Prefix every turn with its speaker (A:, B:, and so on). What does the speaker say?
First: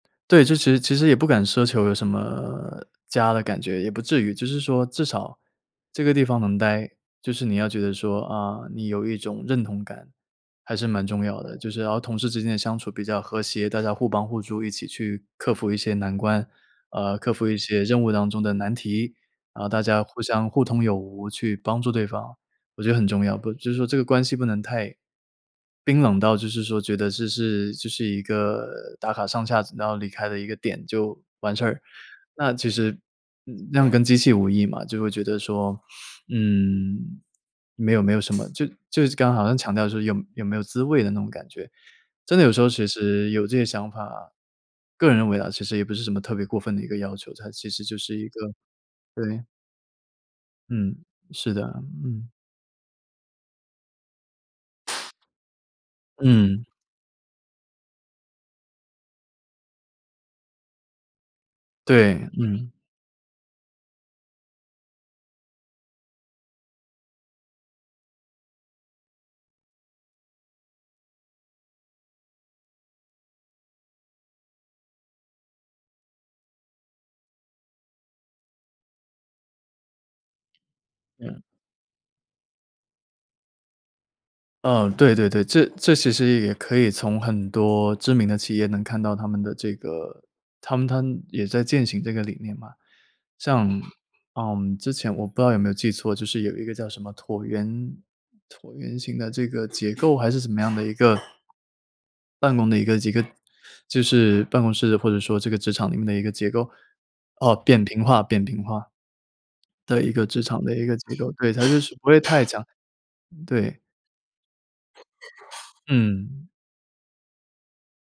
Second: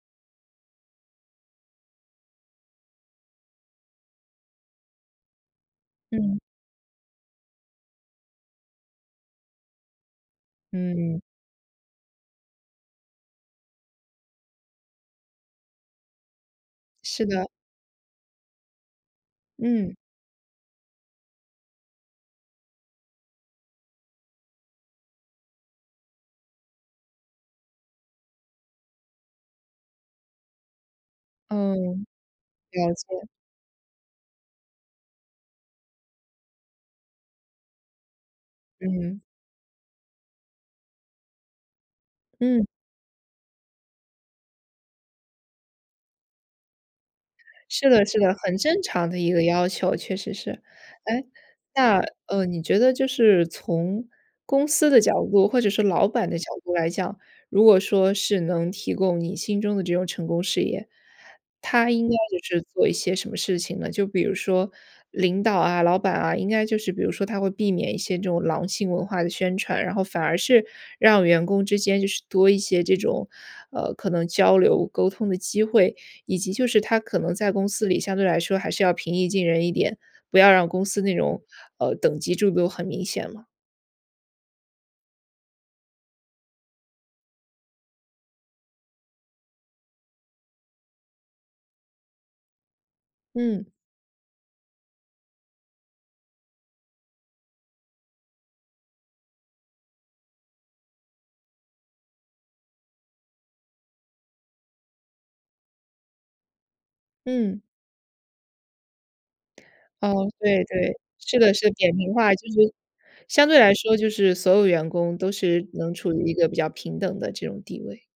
A: 对，这其实其实也不敢奢求有什么家的感觉，也不至于。就是说至少这个地方
B: 嗯。
A: 能待，就是你要觉得说啊，你有一种认同感，还是蛮
B: 嗯。
A: 重要的。就是然后同事之间的相处比较和谐，大家互帮互助，一起去克服一些难关，呃，
B: 是
A: 克服
B: 的。
A: 一些任务当中的难题，然后大
B: 嗯。
A: 家互相互通有无去帮助对方，我觉得很重要。不就是说这个关系不能太冰冷到就是说觉得这是这是一个打卡上下然后离开的一个点就完事儿。
B: 嗯，
A: 那其
B: 了
A: 实
B: 解。
A: 那么跟机器无异嘛，就会觉得说 嗯，没有没有什么，就就是
B: 嗯。
A: 刚刚好像强调就是说有有没有滋味的那种感觉。真的有时
B: 嗯。
A: 候其实有这个想法，个人认为啊，其实也不是什么特别过分的一个要求，它其实
B: 是
A: 就
B: 的
A: 是
B: 是
A: 一
B: 的，
A: 个
B: 很正常的一个
A: 对。
B: 要求，确实是。
A: 嗯，
B: 哎，
A: 是的，
B: 那，
A: 嗯。
B: 呃，你觉得就是从公司的角度或者是老板的角
A: 嗯。
B: 度来讲，如果说是能提供你心中的这种成功事业，他应
A: 对，
B: 该就是
A: 嗯。
B: 做一些什么事情呢？就比如说领导啊，老板啊，应该就是比如说他会避免一些这种狼性文化的宣传，然后反而是让员工之间就是多一些这种，呃，可能交流沟通的机会，以及就是他可能在公司里相对来说还是要平易近人一点，不要让公司那
A: 嗯。
B: 种，呃，等级制度很明显了。
A: 呃，对对对，这这其实也可以从很多知名的企业能看到它们的这个它们它们也在践行这个理念嘛。
B: 嗯。
A: 像，呃，之前我不知道有没有记错，就是有一个叫什么椭圆椭圆形的这个结构，还是什么样的一个办公的一个几个就是办公室或者说这个职场里面的一个结构，哦，
B: 嗯。
A: 扁平化扁平化的
B: 噢，
A: 一个职
B: 对
A: 场的一个
B: 对，
A: 机构，
B: 这
A: 对，
B: 个
A: 它
B: 是
A: 就是
B: 扁
A: 不
B: 平
A: 会
B: 化，
A: 太
B: 就
A: 讲，
B: 是
A: 嗯，
B: 相对来
A: 对。
B: 说就是所有员工都是能处于一
A: 嗯。
B: 个比较平等的这种地位。